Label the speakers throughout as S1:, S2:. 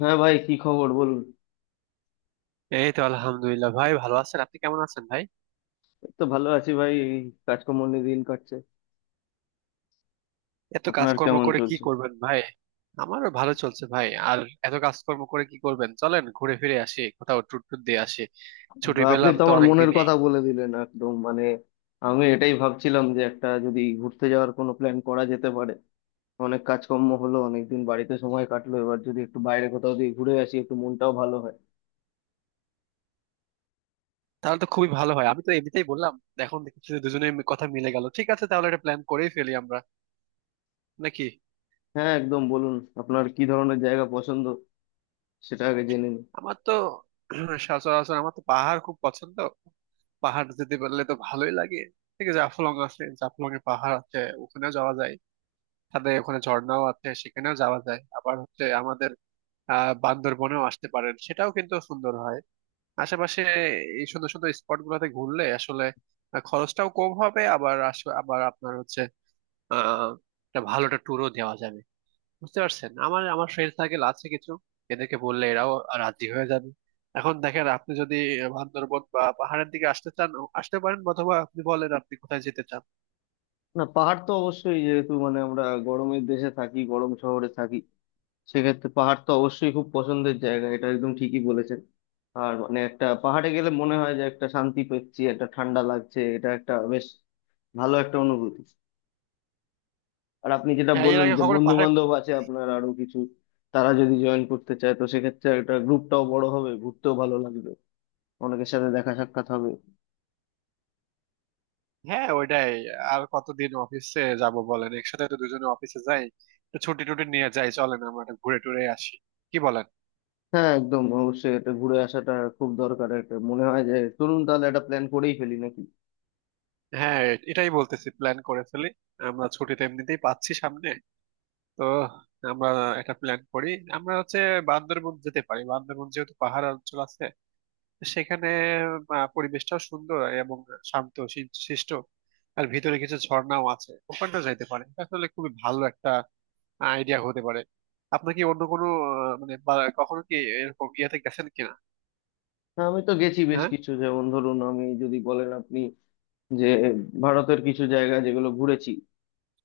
S1: হ্যাঁ ভাই কি খবর বলুন।
S2: এই তো আলহামদুলিল্লাহ, ভাই। ভালো আছেন? আপনি কেমন আছেন ভাই?
S1: এই তো ভালো আছি ভাই, এই কাজকর্ম নিয়ে দিন কাটছে।
S2: এত
S1: আপনার
S2: কাজকর্ম
S1: কেমন
S2: করে কি
S1: চলছে?
S2: করবেন ভাই? আমারও ভালো চলছে ভাই। আর এত কাজকর্ম করে কি করবেন, চলেন ঘুরে ফিরে আসি কোথাও, ট্যুর ট্যুর দিয়ে আসি। ছুটি
S1: বা আপনি
S2: পেলাম
S1: তো
S2: তো
S1: আমার
S2: অনেক
S1: মনের
S2: দিনই।
S1: কথা বলে দিলেন একদম, মানে আমি এটাই ভাবছিলাম যে একটা যদি ঘুরতে যাওয়ার কোনো প্ল্যান করা যেতে পারে। অনেক কাজকর্ম হলো, অনেকদিন বাড়িতে সময় কাটলো, এবার যদি একটু বাইরে কোথাও দিয়ে ঘুরে আসি একটু মনটাও ভালো হয়।
S2: তাহলে তো খুবই ভালো হয়। আমি তো এমনিতেই বললাম। এখন দেখছি যে দুজনের কথা মিলে গেল। ঠিক আছে, তাহলে একটা প্ল্যান করেই ফেলি আমরা, নাকি?
S1: হ্যাঁ একদম বলুন, আপনার কি ধরনের জায়গা পছন্দ সেটা আগে জেনে নিন।
S2: আমার তো সচরাচর আমার তো পাহাড় খুব পছন্দ। পাহাড় যেতে পারলে তো ভালোই লাগে। ঠিক আছে, জাফলং আছে, জাফলং এ পাহাড় আছে। ওখানেও যাওয়া যায়। তাদের ওখানে ঝর্ণাও আছে, সেখানেও যাওয়া যায়। আবার হচ্ছে আমাদের বান্দরবনেও আসতে পারেন, সেটাও কিন্তু সুন্দর হয়। আশেপাশে এই সুন্দর সুন্দর স্পট গুলোতে ঘুরলে আসলে খরচটাও কম হবে। আবার আবার আপনার হচ্ছে আহ একটা ভালো একটা ট্যুরও দেওয়া যাবে। বুঝতে পারছেন, আমার আমার ফ্রেন্ড সার্কেল আছে কিছু। এদেরকে বললে এরাও রাজি হয়ে যাবে। এখন দেখেন, আপনি যদি বান্দরবন বা পাহাড়ের দিকে আসতে চান আসতে পারেন, অথবা আপনি বলেন আপনি কোথায় যেতে চান।
S1: না পাহাড় তো অবশ্যই, যেহেতু মানে আমরা গরমের দেশে থাকি, গরম শহরে থাকি, সেক্ষেত্রে পাহাড় তো অবশ্যই খুব পছন্দের জায়গা, এটা একদম ঠিকই বলেছেন। আর মানে একটা পাহাড়ে গেলে মনে হয় যে একটা শান্তি পাচ্ছি, একটা ঠান্ডা লাগছে, এটা একটা বেশ ভালো একটা অনুভূতি। আর আপনি যেটা
S2: হ্যাঁ, এর
S1: বললেন
S2: আগে
S1: যে
S2: কখনো
S1: বন্ধু
S2: পাহাড়ে।
S1: বান্ধব আছে আপনার আরো কিছু, তারা যদি জয়েন করতে চায় তো সেক্ষেত্রে একটা গ্রুপটাও বড় হবে, ঘুরতেও ভালো লাগবে, অনেকের সাথে দেখা সাক্ষাৎ হবে।
S2: হ্যাঁ, ওইটাই। আর কতদিন অফিসে যাব বলেন, একসাথে তো দুজনে অফিসে যাই। তো ছুটি টুটি নিয়ে যাই, চলেন আমরা একটু ঘুরে টুরে আসি। কি বলেন?
S1: হ্যাঁ একদম অবশ্যই এটা ঘুরে আসাটা খুব দরকার, একটা মনে হয় যে চলুন তাহলে একটা প্ল্যান করেই ফেলি নাকি।
S2: হ্যাঁ, এটাই বলতেছি, প্ল্যান করে ফেলি। আমরা ছুটি তো এমনিতেই পাচ্ছি সামনে। তো আমরা একটা প্ল্যান করি। আমরা হচ্ছে বান্দরবন যেতে পারি, বান্দরবন যেহেতু পাহাড় অঞ্চল আছে। সেখানে পরিবেশটাও সুন্দর এবং শান্ত শিষ্ট। আর ভিতরে কিছু ঝর্ণাও আছে, ওখানটা যাইতে পারে। এটা আসলে খুবই ভালো একটা আইডিয়া হতে পারে। আপনার কি অন্য কোনো, মানে কখনো কি এরকম ইয়েতে গেছেন কিনা?
S1: হ্যাঁ আমি তো গেছি বেশ
S2: হ্যাঁ,
S1: কিছু, যেমন ধরুন আমি যদি বলেন আপনি যে ভারতের কিছু জায়গা যেগুলো ঘুরেছি,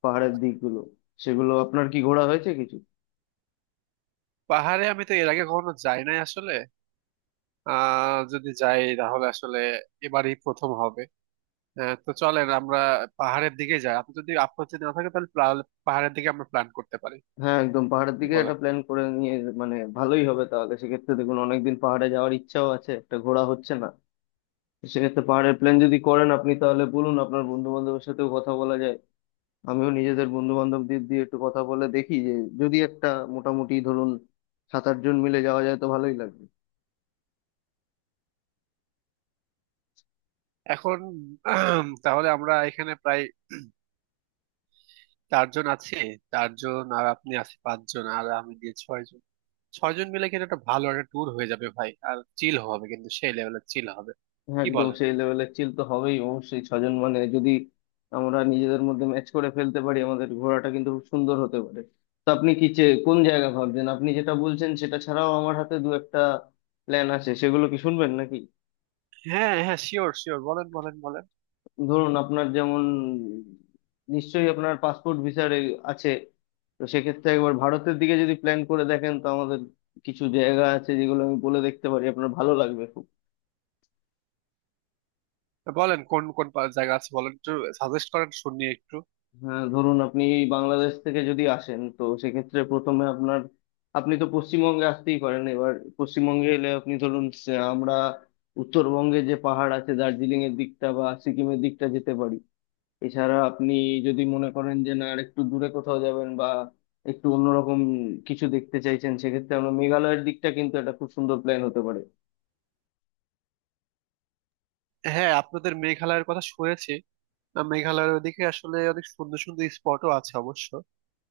S1: পাহাড়ের দিকগুলো, সেগুলো আপনার কি ঘোরা হয়েছে কিছু?
S2: পাহাড়ে আমি তো এর আগে কখনো যাই নাই আসলে। যদি যাই তাহলে আসলে এবারই প্রথম হবে। তো চলেন আমরা পাহাড়ের দিকে যাই। আপনি যদি আপত্তি না থাকে তাহলে পাহাড়ের দিকে আমরা প্ল্যান করতে পারি।
S1: হ্যাঁ একদম পাহাড়ের
S2: কি
S1: দিকে
S2: বলেন?
S1: একটা প্ল্যান করে নিয়ে মানে ভালোই হবে। তাহলে সেক্ষেত্রে দেখুন অনেকদিন পাহাড়ে যাওয়ার ইচ্ছাও আছে, একটা ঘোরা হচ্ছে না, সেক্ষেত্রে পাহাড়ের প্ল্যান যদি করেন আপনি তাহলে বলুন আপনার বন্ধু বান্ধবের সাথেও কথা বলা যায়। আমিও নিজেদের বন্ধু বান্ধবদের দিয়ে একটু কথা বলে দেখি যে যদি একটা মোটামুটি ধরুন সাত আট জন মিলে যাওয়া যায় তো ভালোই লাগবে।
S2: এখন তাহলে আমরা এখানে প্রায় চারজন আছি। চারজন আর আপনি আছি পাঁচজন, আর আমি দিয়ে ছয়জন। ছয়জন মিলে কিন্তু একটা ভালো একটা ট্যুর হয়ে যাবে ভাই। আর চিল হবে, কিন্তু সেই লেভেলের চিল হবে।
S1: হ্যাঁ,
S2: কি
S1: একদম
S2: বলেন?
S1: সেই লেভেলের চিল তো হবেই অবশ্যই, ছজন মানে যদি আমরা নিজেদের মধ্যে ম্যাচ করে ফেলতে পারি আমাদের ঘোড়াটা কিন্তু খুব সুন্দর হতে পারে। তো আপনি কি কোন জায়গা ভাবছেন? আপনি যেটা বলছেন সেটা ছাড়াও আমার হাতে দু একটা প্ল্যান আছে, সেগুলো কি শুনবেন নাকি?
S2: হ্যাঁ, হ্যাঁ, শিওর, শিওর, বলেন, বলেন, বলেন।
S1: ধরুন আপনার যেমন নিশ্চয়ই আপনার পাসপোর্ট ভিসার আছে, তো সেক্ষেত্রে একবার ভারতের দিকে যদি প্ল্যান করে দেখেন তো আমাদের কিছু জায়গা আছে যেগুলো আমি বলে দেখতে পারি, আপনার ভালো লাগবে খুব।
S2: বলেন, কোন কোন জায়গা আছে বলেন একটু, সাজেস্ট করেন শুনি একটু।
S1: হ্যাঁ ধরুন আপনি বাংলাদেশ থেকে যদি আসেন তো সেক্ষেত্রে প্রথমে আপনার, আপনি তো পশ্চিমবঙ্গে আসতেই পারেন। এবার পশ্চিমবঙ্গে এলে আপনি ধরুন আমরা উত্তরবঙ্গে যে পাহাড় আছে দার্জিলিং এর দিকটা বা সিকিমের দিকটা যেতে পারি। এছাড়া আপনি যদি মনে করেন যে না আর একটু দূরে কোথাও যাবেন বা একটু অন্যরকম কিছু দেখতে চাইছেন সেক্ষেত্রে আমরা মেঘালয়ের দিকটা কিন্তু একটা খুব সুন্দর প্ল্যান হতে পারে।
S2: হ্যাঁ, আপনাদের মেঘালয়ের কথা শুনেছি। মেঘালয়ের ওদিকে আসলে অনেক সুন্দর সুন্দর স্পটও আছে অবশ্য।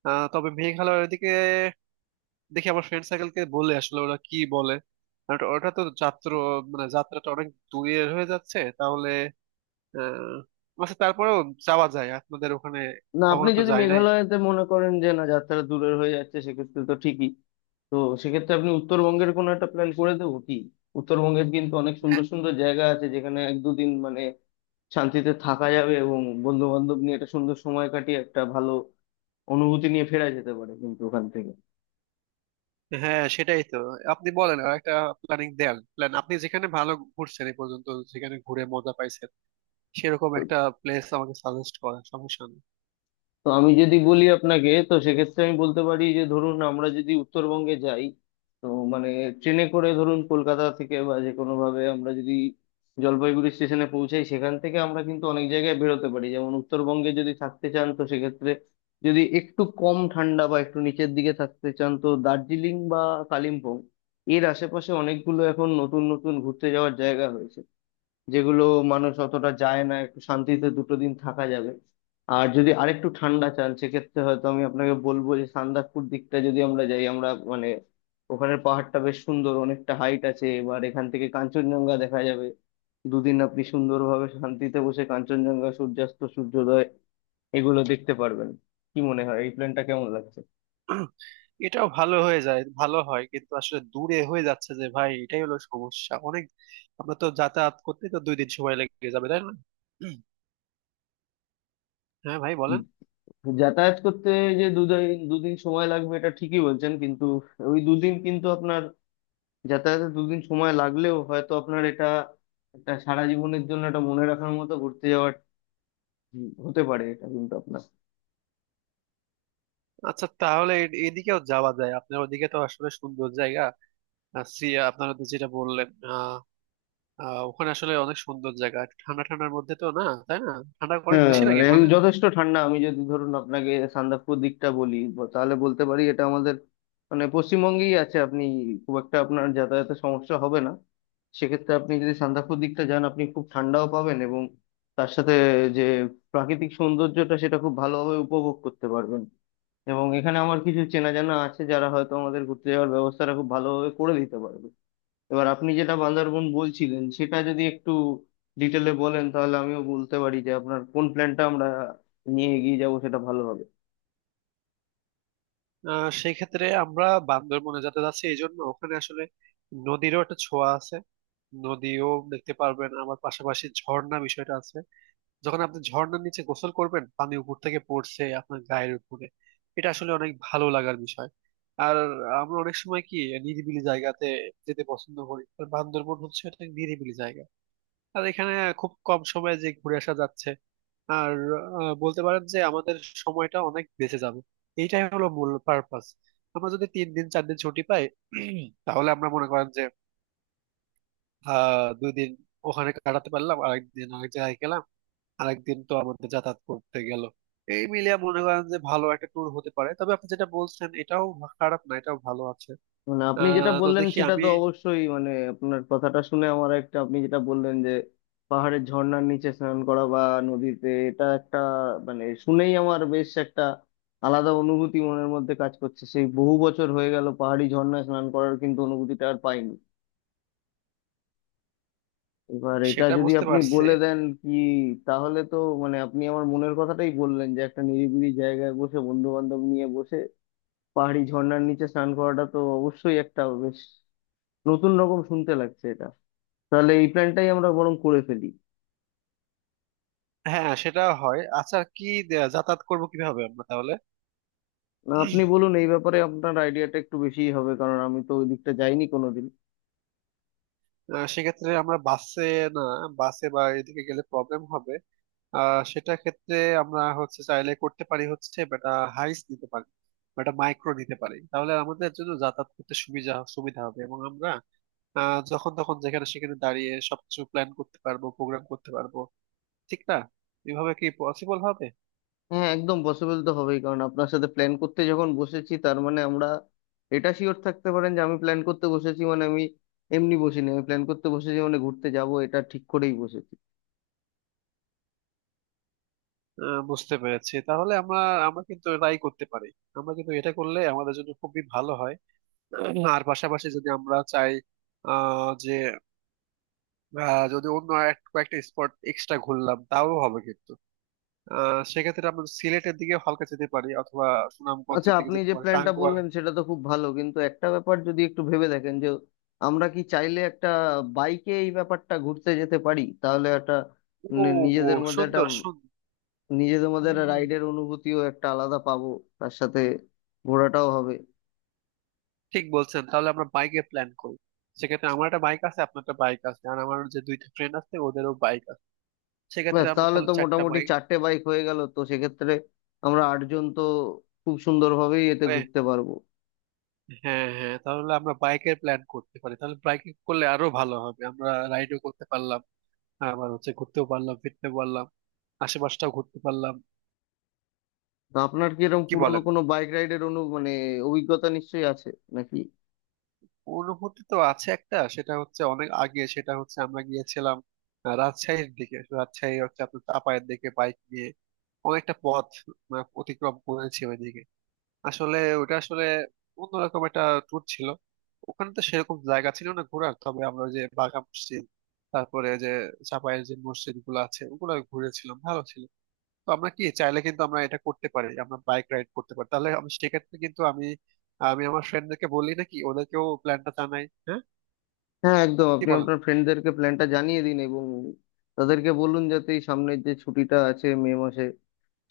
S2: তবে মেঘালয়ের ওদিকে দেখি আমার ফ্রেন্ড সার্কেলকে বলে আসলে ওরা কি বলে। আর ওটা তো যাত্রা, মানে যাত্রাটা অনেক দূরের হয়ে যাচ্ছে তাহলে। আচ্ছা, তারপরেও যাওয়া যায় আপনাদের ওখানে।
S1: না আপনি
S2: কখনো তো
S1: যদি
S2: যায় নাই।
S1: মেঘালয়তে মনে করেন যে না যাত্রা দূরের হয়ে যাচ্ছে সেক্ষেত্রে তো ঠিকই, তো সেক্ষেত্রে আপনি উত্তরবঙ্গের কোনো একটা প্ল্যান করে দেবো কি। উত্তরবঙ্গের কিন্তু অনেক সুন্দর সুন্দর জায়গা আছে যেখানে এক দুদিন মানে শান্তিতে থাকা যাবে এবং বন্ধু বান্ধব নিয়ে একটা সুন্দর সময় কাটিয়ে একটা ভালো অনুভূতি নিয়ে ফেরা যেতে পারে কিন্তু ওখান থেকে।
S2: হ্যাঁ, সেটাই তো। আপনি বলেন আর একটা প্ল্যানিং দেন। প্ল্যান, আপনি যেখানে ভালো ঘুরছেন এই পর্যন্ত, যেখানে ঘুরে মজা পাইছেন, সেরকম একটা প্লেস আমাকে সাজেস্ট করেন, সমস্যা নেই।
S1: তো আমি যদি বলি আপনাকে তো সেক্ষেত্রে আমি বলতে পারি যে ধরুন আমরা যদি উত্তরবঙ্গে যাই তো মানে ট্রেনে করে ধরুন কলকাতা থেকে বা যে কোনো ভাবে আমরা যদি জলপাইগুড়ি স্টেশনে পৌঁছাই সেখান থেকে আমরা কিন্তু অনেক জায়গায় বেরোতে পারি। যেমন উত্তরবঙ্গে যদি থাকতে চান তো সেক্ষেত্রে যদি একটু কম ঠান্ডা বা একটু নিচের দিকে থাকতে চান তো দার্জিলিং বা কালিম্পং এর আশেপাশে অনেকগুলো এখন নতুন নতুন ঘুরতে যাওয়ার জায়গা হয়েছে, যেগুলো মানুষ অতটা যায় না, একটু শান্তিতে দুটো দিন থাকা যাবে। আর যদি আরেকটু ঠান্ডা চান সেক্ষেত্রে হয়তো আমি আপনাকে বলবো যে সান্দাকফু দিকটা যদি আমরা যাই, আমরা মানে ওখানের পাহাড়টা বেশ সুন্দর, অনেকটা হাইট আছে, এবার এখান থেকে কাঞ্চনজঙ্ঘা দেখা যাবে। দুদিন আপনি সুন্দরভাবে শান্তিতে বসে কাঞ্চনজঙ্ঘা সূর্যাস্ত সূর্যোদয় এগুলো দেখতে পারবেন। কি মনে হয় এই প্ল্যানটা কেমন লাগছে?
S2: এটাও ভালো হয়ে যায়, ভালো হয় কিন্তু আসলে দূরে হয়ে যাচ্ছে যে ভাই, এটাই হলো সমস্যা। অনেক, আমরা তো যাতায়াত করতে তো দুই দিন সময় লেগে যাবে, তাই না? হ্যাঁ ভাই,
S1: উম,
S2: বলেন।
S1: যাতায়াত করতে যে দুদিন দুদিন সময় লাগবে এটা ঠিকই বলছেন কিন্তু ওই দুদিন কিন্তু আপনার, যাতায়াতে দুদিন সময় লাগলেও হয়তো আপনার এটা একটা সারা জীবনের জন্য এটা মনে রাখার মতো ঘুরতে যাওয়ার হতে পারে এটা কিন্তু আপনার।
S2: আচ্ছা, তাহলে এদিকেও যাওয়া যায়। আপনার ওদিকে তো আসলে সুন্দর জায়গা। সিয়া আপনারা তো যেটা বললেন, আহ আহ, ওখানে আসলে অনেক সুন্দর জায়গা, একটু ঠান্ডা ঠান্ডার মধ্যে তো না, তাই না? ঠান্ডা অনেক
S1: হ্যাঁ
S2: বেশি লাগে
S1: মানে একদম
S2: ওখানে।
S1: যথেষ্ট ঠান্ডা, আমি যদি ধরুন আপনাকে সান্দাকফু দিকটা বলি তাহলে বলতে পারি এটা আমাদের মানে পশ্চিমবঙ্গেই আছে, আপনি খুব একটা আপনার যাতায়াতের সমস্যা হবে না। সেক্ষেত্রে আপনি যদি সান্দাকফু দিকটা যান আপনি খুব ঠান্ডাও পাবেন এবং তার সাথে যে প্রাকৃতিক সৌন্দর্যটা সেটা খুব ভালোভাবে উপভোগ করতে পারবেন এবং এখানে আমার কিছু চেনা জানা আছে যারা হয়তো আমাদের ঘুরতে যাওয়ার ব্যবস্থাটা খুব ভালোভাবে করে দিতে পারবে। এবার আপনি যেটা বান্দারবন বলছিলেন সেটা যদি একটু ডিটেলে বলেন তাহলে আমিও বলতে পারি যে আপনার কোন প্ল্যানটা আমরা নিয়ে এগিয়ে যাবো সেটা ভালো হবে।
S2: সেই ক্ষেত্রে আমরা বান্দরবনে যাতে যাচ্ছি, এই জন্য ওখানে আসলে নদীরও একটা ছোঁয়া আছে। নদীও দেখতে পারবেন, আবার পাশাপাশি ঝর্ণা বিষয়টা আছে। যখন আপনি ঝর্ণার নিচে গোসল করবেন, পানি উপর থেকে পড়ছে আপনার গায়ের উপরে, এটা আসলে অনেক ভালো লাগার বিষয়। আর আমরা অনেক সময় কি নিরিবিলি জায়গাতে যেতে পছন্দ করি, আর বান্দরবন হচ্ছে একটা নিরিবিলি জায়গা। আর এখানে খুব কম সময়ে যে ঘুরে আসা যাচ্ছে, আর বলতে পারেন যে আমাদের সময়টা অনেক বেঁচে যাবে। এইটাই হলো মূল পারপাস। আমরা যদি তিন দিন চার দিন ছুটি পাই, তাহলে আমরা মনে করেন যে দুই দিন ওখানে কাটাতে পারলাম, আরেকদিন আরেক জায়গায় গেলাম, আরেকদিন তো আমাদের যাতায়াত করতে গেল। এই মিলিয়ে মনে করেন যে ভালো একটা ট্যুর হতে পারে। তবে আপনি যেটা বলছেন এটাও খারাপ না, এটাও ভালো আছে।
S1: মানে আপনি যেটা
S2: তো
S1: বললেন
S2: দেখি
S1: সেটা
S2: আমি,
S1: তো অবশ্যই, মানে আপনার কথাটা শুনে আমার একটা, আপনি যেটা বললেন যে পাহাড়ের ঝর্ণার নিচে স্নান করা বা নদীতে, এটা একটা মানে শুনেই আমার বেশ একটা আলাদা অনুভূতি মনের মধ্যে কাজ করছে। সেই বহু বছর হয়ে গেল পাহাড়ি ঝর্ণায় স্নান করার কিন্তু অনুভূতিটা আর পাইনি। এবার এটা
S2: সেটা
S1: যদি
S2: বুঝতে
S1: আপনি
S2: পারছি।
S1: বলে দেন কি তাহলে তো মানে আপনি আমার মনের কথাটাই বললেন যে একটা নিরিবিলি জায়গায় বসে বন্ধু বান্ধব নিয়ে বসে পাহাড়ি ঝর্ণার নিচে স্নান করাটা তো অবশ্যই একটা বেশ নতুন রকম শুনতে লাগছে এটা। তাহলে এই প্ল্যানটাই আমরা বরং করে ফেলি।
S2: হ্যাঁ, সেটা হয়। আচ্ছা, কি যাতায়াত করবো কিভাবে আমরা তাহলে?
S1: না আপনি বলুন এই ব্যাপারে, আপনার আইডিয়াটা একটু বেশিই হবে কারণ আমি তো ওই দিকটা যাইনি কোনোদিন।
S2: সেক্ষেত্রে আমরা বাসে, না, বাসে বা এদিকে গেলে প্রবলেম হবে। সেটা ক্ষেত্রে আমরা হচ্ছে চাইলে করতে পারি হচ্ছে বেটা, হাইস নিতে পারি, বা একটা মাইক্রো নিতে পারি। তাহলে আমাদের জন্য যাতায়াত করতে সুবিধা সুবিধা হবে, এবং আমরা যখন তখন যেখানে সেখানে দাঁড়িয়ে সবকিছু প্ল্যান করতে পারবো, প্রোগ্রাম করতে পারবো। ঠিক না? এভাবে কি পসিবল হবে?
S1: হ্যাঁ একদম পসিবল তো হবেই, কারণ আপনার সাথে প্ল্যান করতে যখন বসেছি তার মানে আমরা, এটা শিওর থাকতে পারেন যে আমি প্ল্যান করতে বসেছি মানে আমি এমনি বসিনি, আমি প্ল্যান করতে বসেছি মানে ঘুরতে যাব এটা ঠিক করেই বসেছি।
S2: বুঝতে পেরেছি। তাহলে আমরা, আমরা কিন্তু এটাই করতে পারি। আমরা কিন্তু এটা করলে আমাদের জন্য খুবই ভালো হয়। আর পাশাপাশি যদি আমরা চাই যে যদি অন্য আর কয়েকটা স্পট এক্সট্রা ঘুরলাম তাও হবে, কিন্তু সেক্ষেত্রে আমরা সিলেটের দিকে হালকা যেতে পারি, অথবা
S1: আচ্ছা
S2: সুনামগঞ্জের দিকে
S1: আপনি
S2: যেতে
S1: যে
S2: পারি,
S1: প্ল্যানটা
S2: টাঙ্গুয়ার।
S1: বললেন সেটা তো খুব ভালো কিন্তু একটা ব্যাপার যদি একটু ভেবে দেখেন যে আমরা কি চাইলে একটা বাইকে এই ব্যাপারটা ঘুরতে যেতে পারি? তাহলে একটা
S2: ও,
S1: নি- নিজেদের মধ্যে একটা
S2: সুন্দর সুন্দর।
S1: নিজেদের মধ্যে
S2: হুম,
S1: একটা
S2: হুম,
S1: রাইডের অনুভূতিও একটা আলাদা পাবো, তার সাথে ঘোরাটাও হবে।
S2: ঠিক বলছেন। তাহলে আমরা বাইকে প্ল্যান করি। সেক্ষেত্রে আমার একটা বাইক আছে, আপনার একটা বাইক আছে, আর আমার যে দুইটা ফ্রেন্ড আছে ওদেরও বাইক আছে। সেক্ষেত্রে
S1: ব্যাস
S2: আমরা
S1: তাহলে
S2: তাহলে
S1: তো
S2: চারটা
S1: মোটামুটি
S2: বাইক।
S1: চারটে বাইক হয়ে গেল, তো সেক্ষেত্রে আমরা আটজন তো খুব সুন্দরভাবেই এতে
S2: হ্যাঁ।
S1: ঘুরতে পারবো।
S2: হ্যাঁ, তাহলে আমরা বাইকের প্ল্যান করতে পারি। তাহলে বাইকে করলে আরো ভালো হবে, আমরা রাইডও করতে পারলাম, আবার হচ্ছে ঘুরতেও পারলাম, ফিরতে পারলাম, আশেপাশটাও ঘুরতে পারলাম।
S1: তো আপনার কি এরকম
S2: কি
S1: পুরনো
S2: বলেন?
S1: কোনো বাইক রাইডের মানে অভিজ্ঞতা নিশ্চয়ই আছে নাকি?
S2: অনুভূতি তো আছে একটা, সেটা হচ্ছে অনেক আগে। সেটা হচ্ছে আমরা গিয়েছিলাম রাজশাহীর দিকে। রাজশাহী হচ্ছে আপনার চাপায়ের দিকে, বাইক নিয়ে অনেকটা পথ, মানে অতিক্রম করেছি ওইদিকে। আসলে ওটা আসলে অন্যরকম একটা ট্যুর ছিল। ওখানে তো সেরকম জায়গা ছিল না ঘোরার, তবে আমরা ওই যে বাঘা মসজিদ, তারপরে যে চাপায়ের যে মসজিদ গুলো আছে, ওগুলো ঘুরেছিলাম, ভালো ছিল। তো আমরা কি চাইলে কিন্তু আমরা এটা করতে পারি, আমরা বাইক রাইড করতে পারি। তাহলে আমি সেক্ষেত্রে কিন্তু আমি আমি আমার ফ্রেন্ডদেরকে বলি নাকি, ওদেরকেও প্ল্যানটা জানাই, হ্যাঁ?
S1: হ্যাঁ একদম
S2: কি
S1: আপনি
S2: বলেন?
S1: আপনার ফ্রেন্ডদেরকে প্ল্যানটা জানিয়ে দিন এবং তাদেরকে বলুন যাতে এই সামনের যে ছুটিটা আছে মে মাসে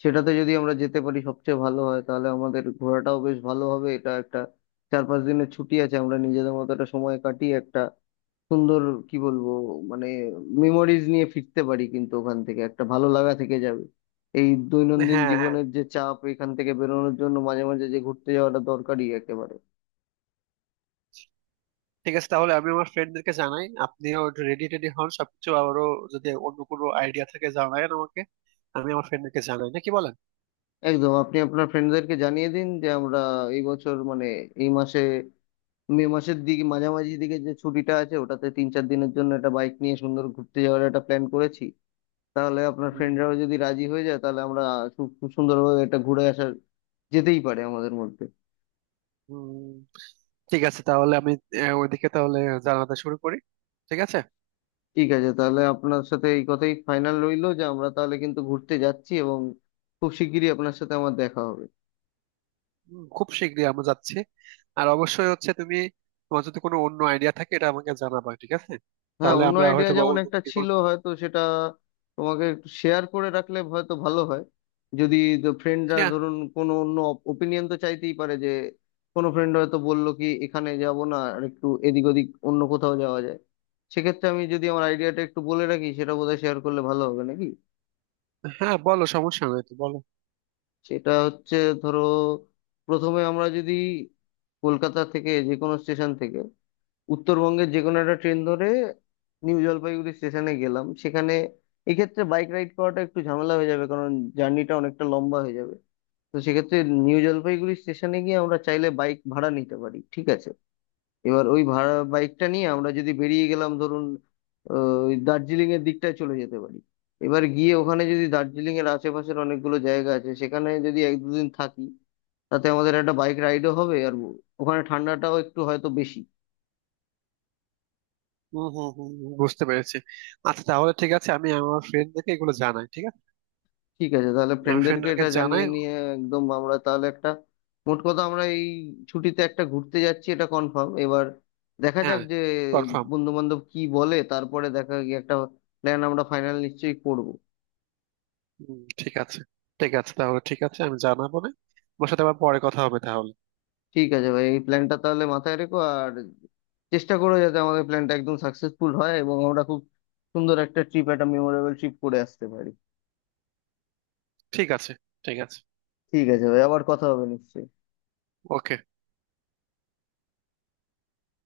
S1: সেটাতে যদি আমরা যেতে পারি সবচেয়ে ভালো হয়, তাহলে আমাদের ঘোরাটাও বেশ ভালো হবে। এটা একটা চার পাঁচ দিনের ছুটি আছে, আমরা নিজেদের মতো একটা সময় কাটিয়ে একটা সুন্দর কি বলবো, মানে মেমোরিজ নিয়ে ফিরতে পারি কিন্তু ওখান থেকে একটা ভালো লাগা থেকে যাবে। এই দৈনন্দিন
S2: হ্যাঁ, হ্যাঁ,
S1: জীবনের যে চাপ এখান থেকে বেরোনোর জন্য মাঝে মাঝে যে ঘুরতে যাওয়াটা দরকারি একেবারে।
S2: ঠিক আছে। তাহলে আমি আমার ফ্রেন্ডদেরকে জানাই, আপনিও রেডি টেডি হন সবকিছু। আবারও যদি অন্য কোনো আইডিয়া থাকে জানায়েন আমাকে। আমি আমার ফ্রেন্ডদেরকে জানাই, নাকি বলেন?
S1: একদম আপনি আপনার ফ্রেন্ডদেরকে জানিয়ে দিন যে আমরা এই বছর মানে এই মাসে মে মাসের দিকে মাঝামাঝি দিকে যে ছুটিটা আছে ওটাতে তিন চার দিনের জন্য একটা বাইক নিয়ে সুন্দর ঘুরতে যাওয়ার একটা প্ল্যান করেছি, তাহলে আপনার
S2: হুম,
S1: ফ্রেন্ডরাও যদি রাজি হয়ে যায় তাহলে আমরা খুব খুব সুন্দরভাবে এটা ঘুরে আসার যেতেই পারে আমাদের মধ্যে।
S2: হুম, ঠিক আছে। তাহলে আমি ওইদিকে তাহলে জানাতে শুরু করি, ঠিক আছে।
S1: ঠিক আছে তাহলে আপনার সাথে এই কথাই ফাইনাল রইলো যে আমরা তাহলে কিন্তু ঘুরতে যাচ্ছি এবং খুব শিগগিরই আপনার সাথে আমার দেখা হবে।
S2: হুম, খুব শীঘ্রই আমরা যাচ্ছি। আর অবশ্যই হচ্ছে তুমি, তোমার যদি কোনো অন্য আইডিয়া থাকে এটা আমাকে জানাবা, ঠিক আছে?
S1: হ্যাঁ
S2: তাহলে
S1: অন্য
S2: আমরা
S1: আইডিয়া
S2: হয়তো বা
S1: যেমন
S2: অন্য
S1: একটা
S2: কিছু
S1: ছিল
S2: করবো।
S1: হয়তো সেটা তোমাকে শেয়ার করে রাখলে হয়তো ভালো হয়, যদি ফ্রেন্ডরা
S2: হ্যাঁ।
S1: ধরুন কোনো অন্য ওপিনিয়ন তো চাইতেই পারে যে কোনো ফ্রেন্ড হয়তো বললো কি এখানে যাব না আর একটু এদিক ওদিক অন্য কোথাও যাওয়া যায়, সেক্ষেত্রে আমি যদি আমার আইডিয়াটা একটু বলে রাখি সেটা বোধহয় শেয়ার করলে ভালো হবে নাকি।
S2: হ্যাঁ, বলো, সমস্যা নাই তো, বলো।
S1: সেটা হচ্ছে ধরো প্রথমে আমরা যদি কলকাতা থেকে যে কোনো স্টেশন থেকে উত্তরবঙ্গের যে কোনো একটা ট্রেন ধরে নিউ জলপাইগুড়ি স্টেশনে গেলাম সেখানে, এক্ষেত্রে বাইক রাইড করাটা একটু ঝামেলা হয়ে যাবে কারণ জার্নিটা অনেকটা লম্বা হয়ে যাবে। তো সেক্ষেত্রে নিউ জলপাইগুড়ি স্টেশনে গিয়ে আমরা চাইলে বাইক ভাড়া নিতে পারি ঠিক আছে। এবার ওই ভাড়া বাইকটা নিয়ে আমরা যদি বেরিয়ে গেলাম ধরুন আহ, ওই দার্জিলিং এর দিকটায় চলে যেতে পারি। এবার গিয়ে ওখানে যদি দার্জিলিং এর আশেপাশের অনেকগুলো জায়গা আছে সেখানে যদি এক দুদিন থাকি তাতে আমাদের একটা বাইক রাইডও হবে আর ওখানে ঠান্ডাটাও একটু হয়তো বেশি।
S2: হুম, হুম, হুম, হুম, বুঝতে পেরেছি। আচ্ছা, তাহলে ঠিক আছে, আমি আমার ফ্রেন্ডদেরকে এগুলো জানাই, ঠিক আছে।
S1: ঠিক আছে তাহলে
S2: আমি
S1: ফ্রেন্ডদেরকে
S2: ফ্রেন্ডদেরকে
S1: এটা জানিয়ে
S2: জানাই।
S1: নিয়ে একদম আমরা তাহলে একটা, মোট কথা আমরা এই ছুটিতে একটা ঘুরতে যাচ্ছি এটা কনফার্ম, এবার দেখা যাক
S2: হ্যাঁ,
S1: যে
S2: কনফার্ম।
S1: বন্ধু বান্ধব কি বলে তারপরে দেখা গিয়ে একটা প্ল্যান আমরা ফাইনাল নিশ্চয়ই করব।
S2: হুম, ঠিক আছে। ঠিক আছে, তাহলে ঠিক আছে, আমি জানাবো না। তোমার সাথে আবার পরে কথা হবে তাহলে।
S1: ঠিক আছে ভাই এই প্ল্যানটা তাহলে মাথায় রেখো আর চেষ্টা করো যাতে আমাদের প্ল্যানটা একদম সাকসেসফুল হয় এবং আমরা খুব সুন্দর একটা ট্রিপ, একটা মেমোরেবল ট্রিপ করে আসতে পারি।
S2: ঠিক আছে। ঠিক আছে।
S1: ঠিক আছে ভাই আবার কথা হবে নিশ্চয়ই।
S2: ওকে।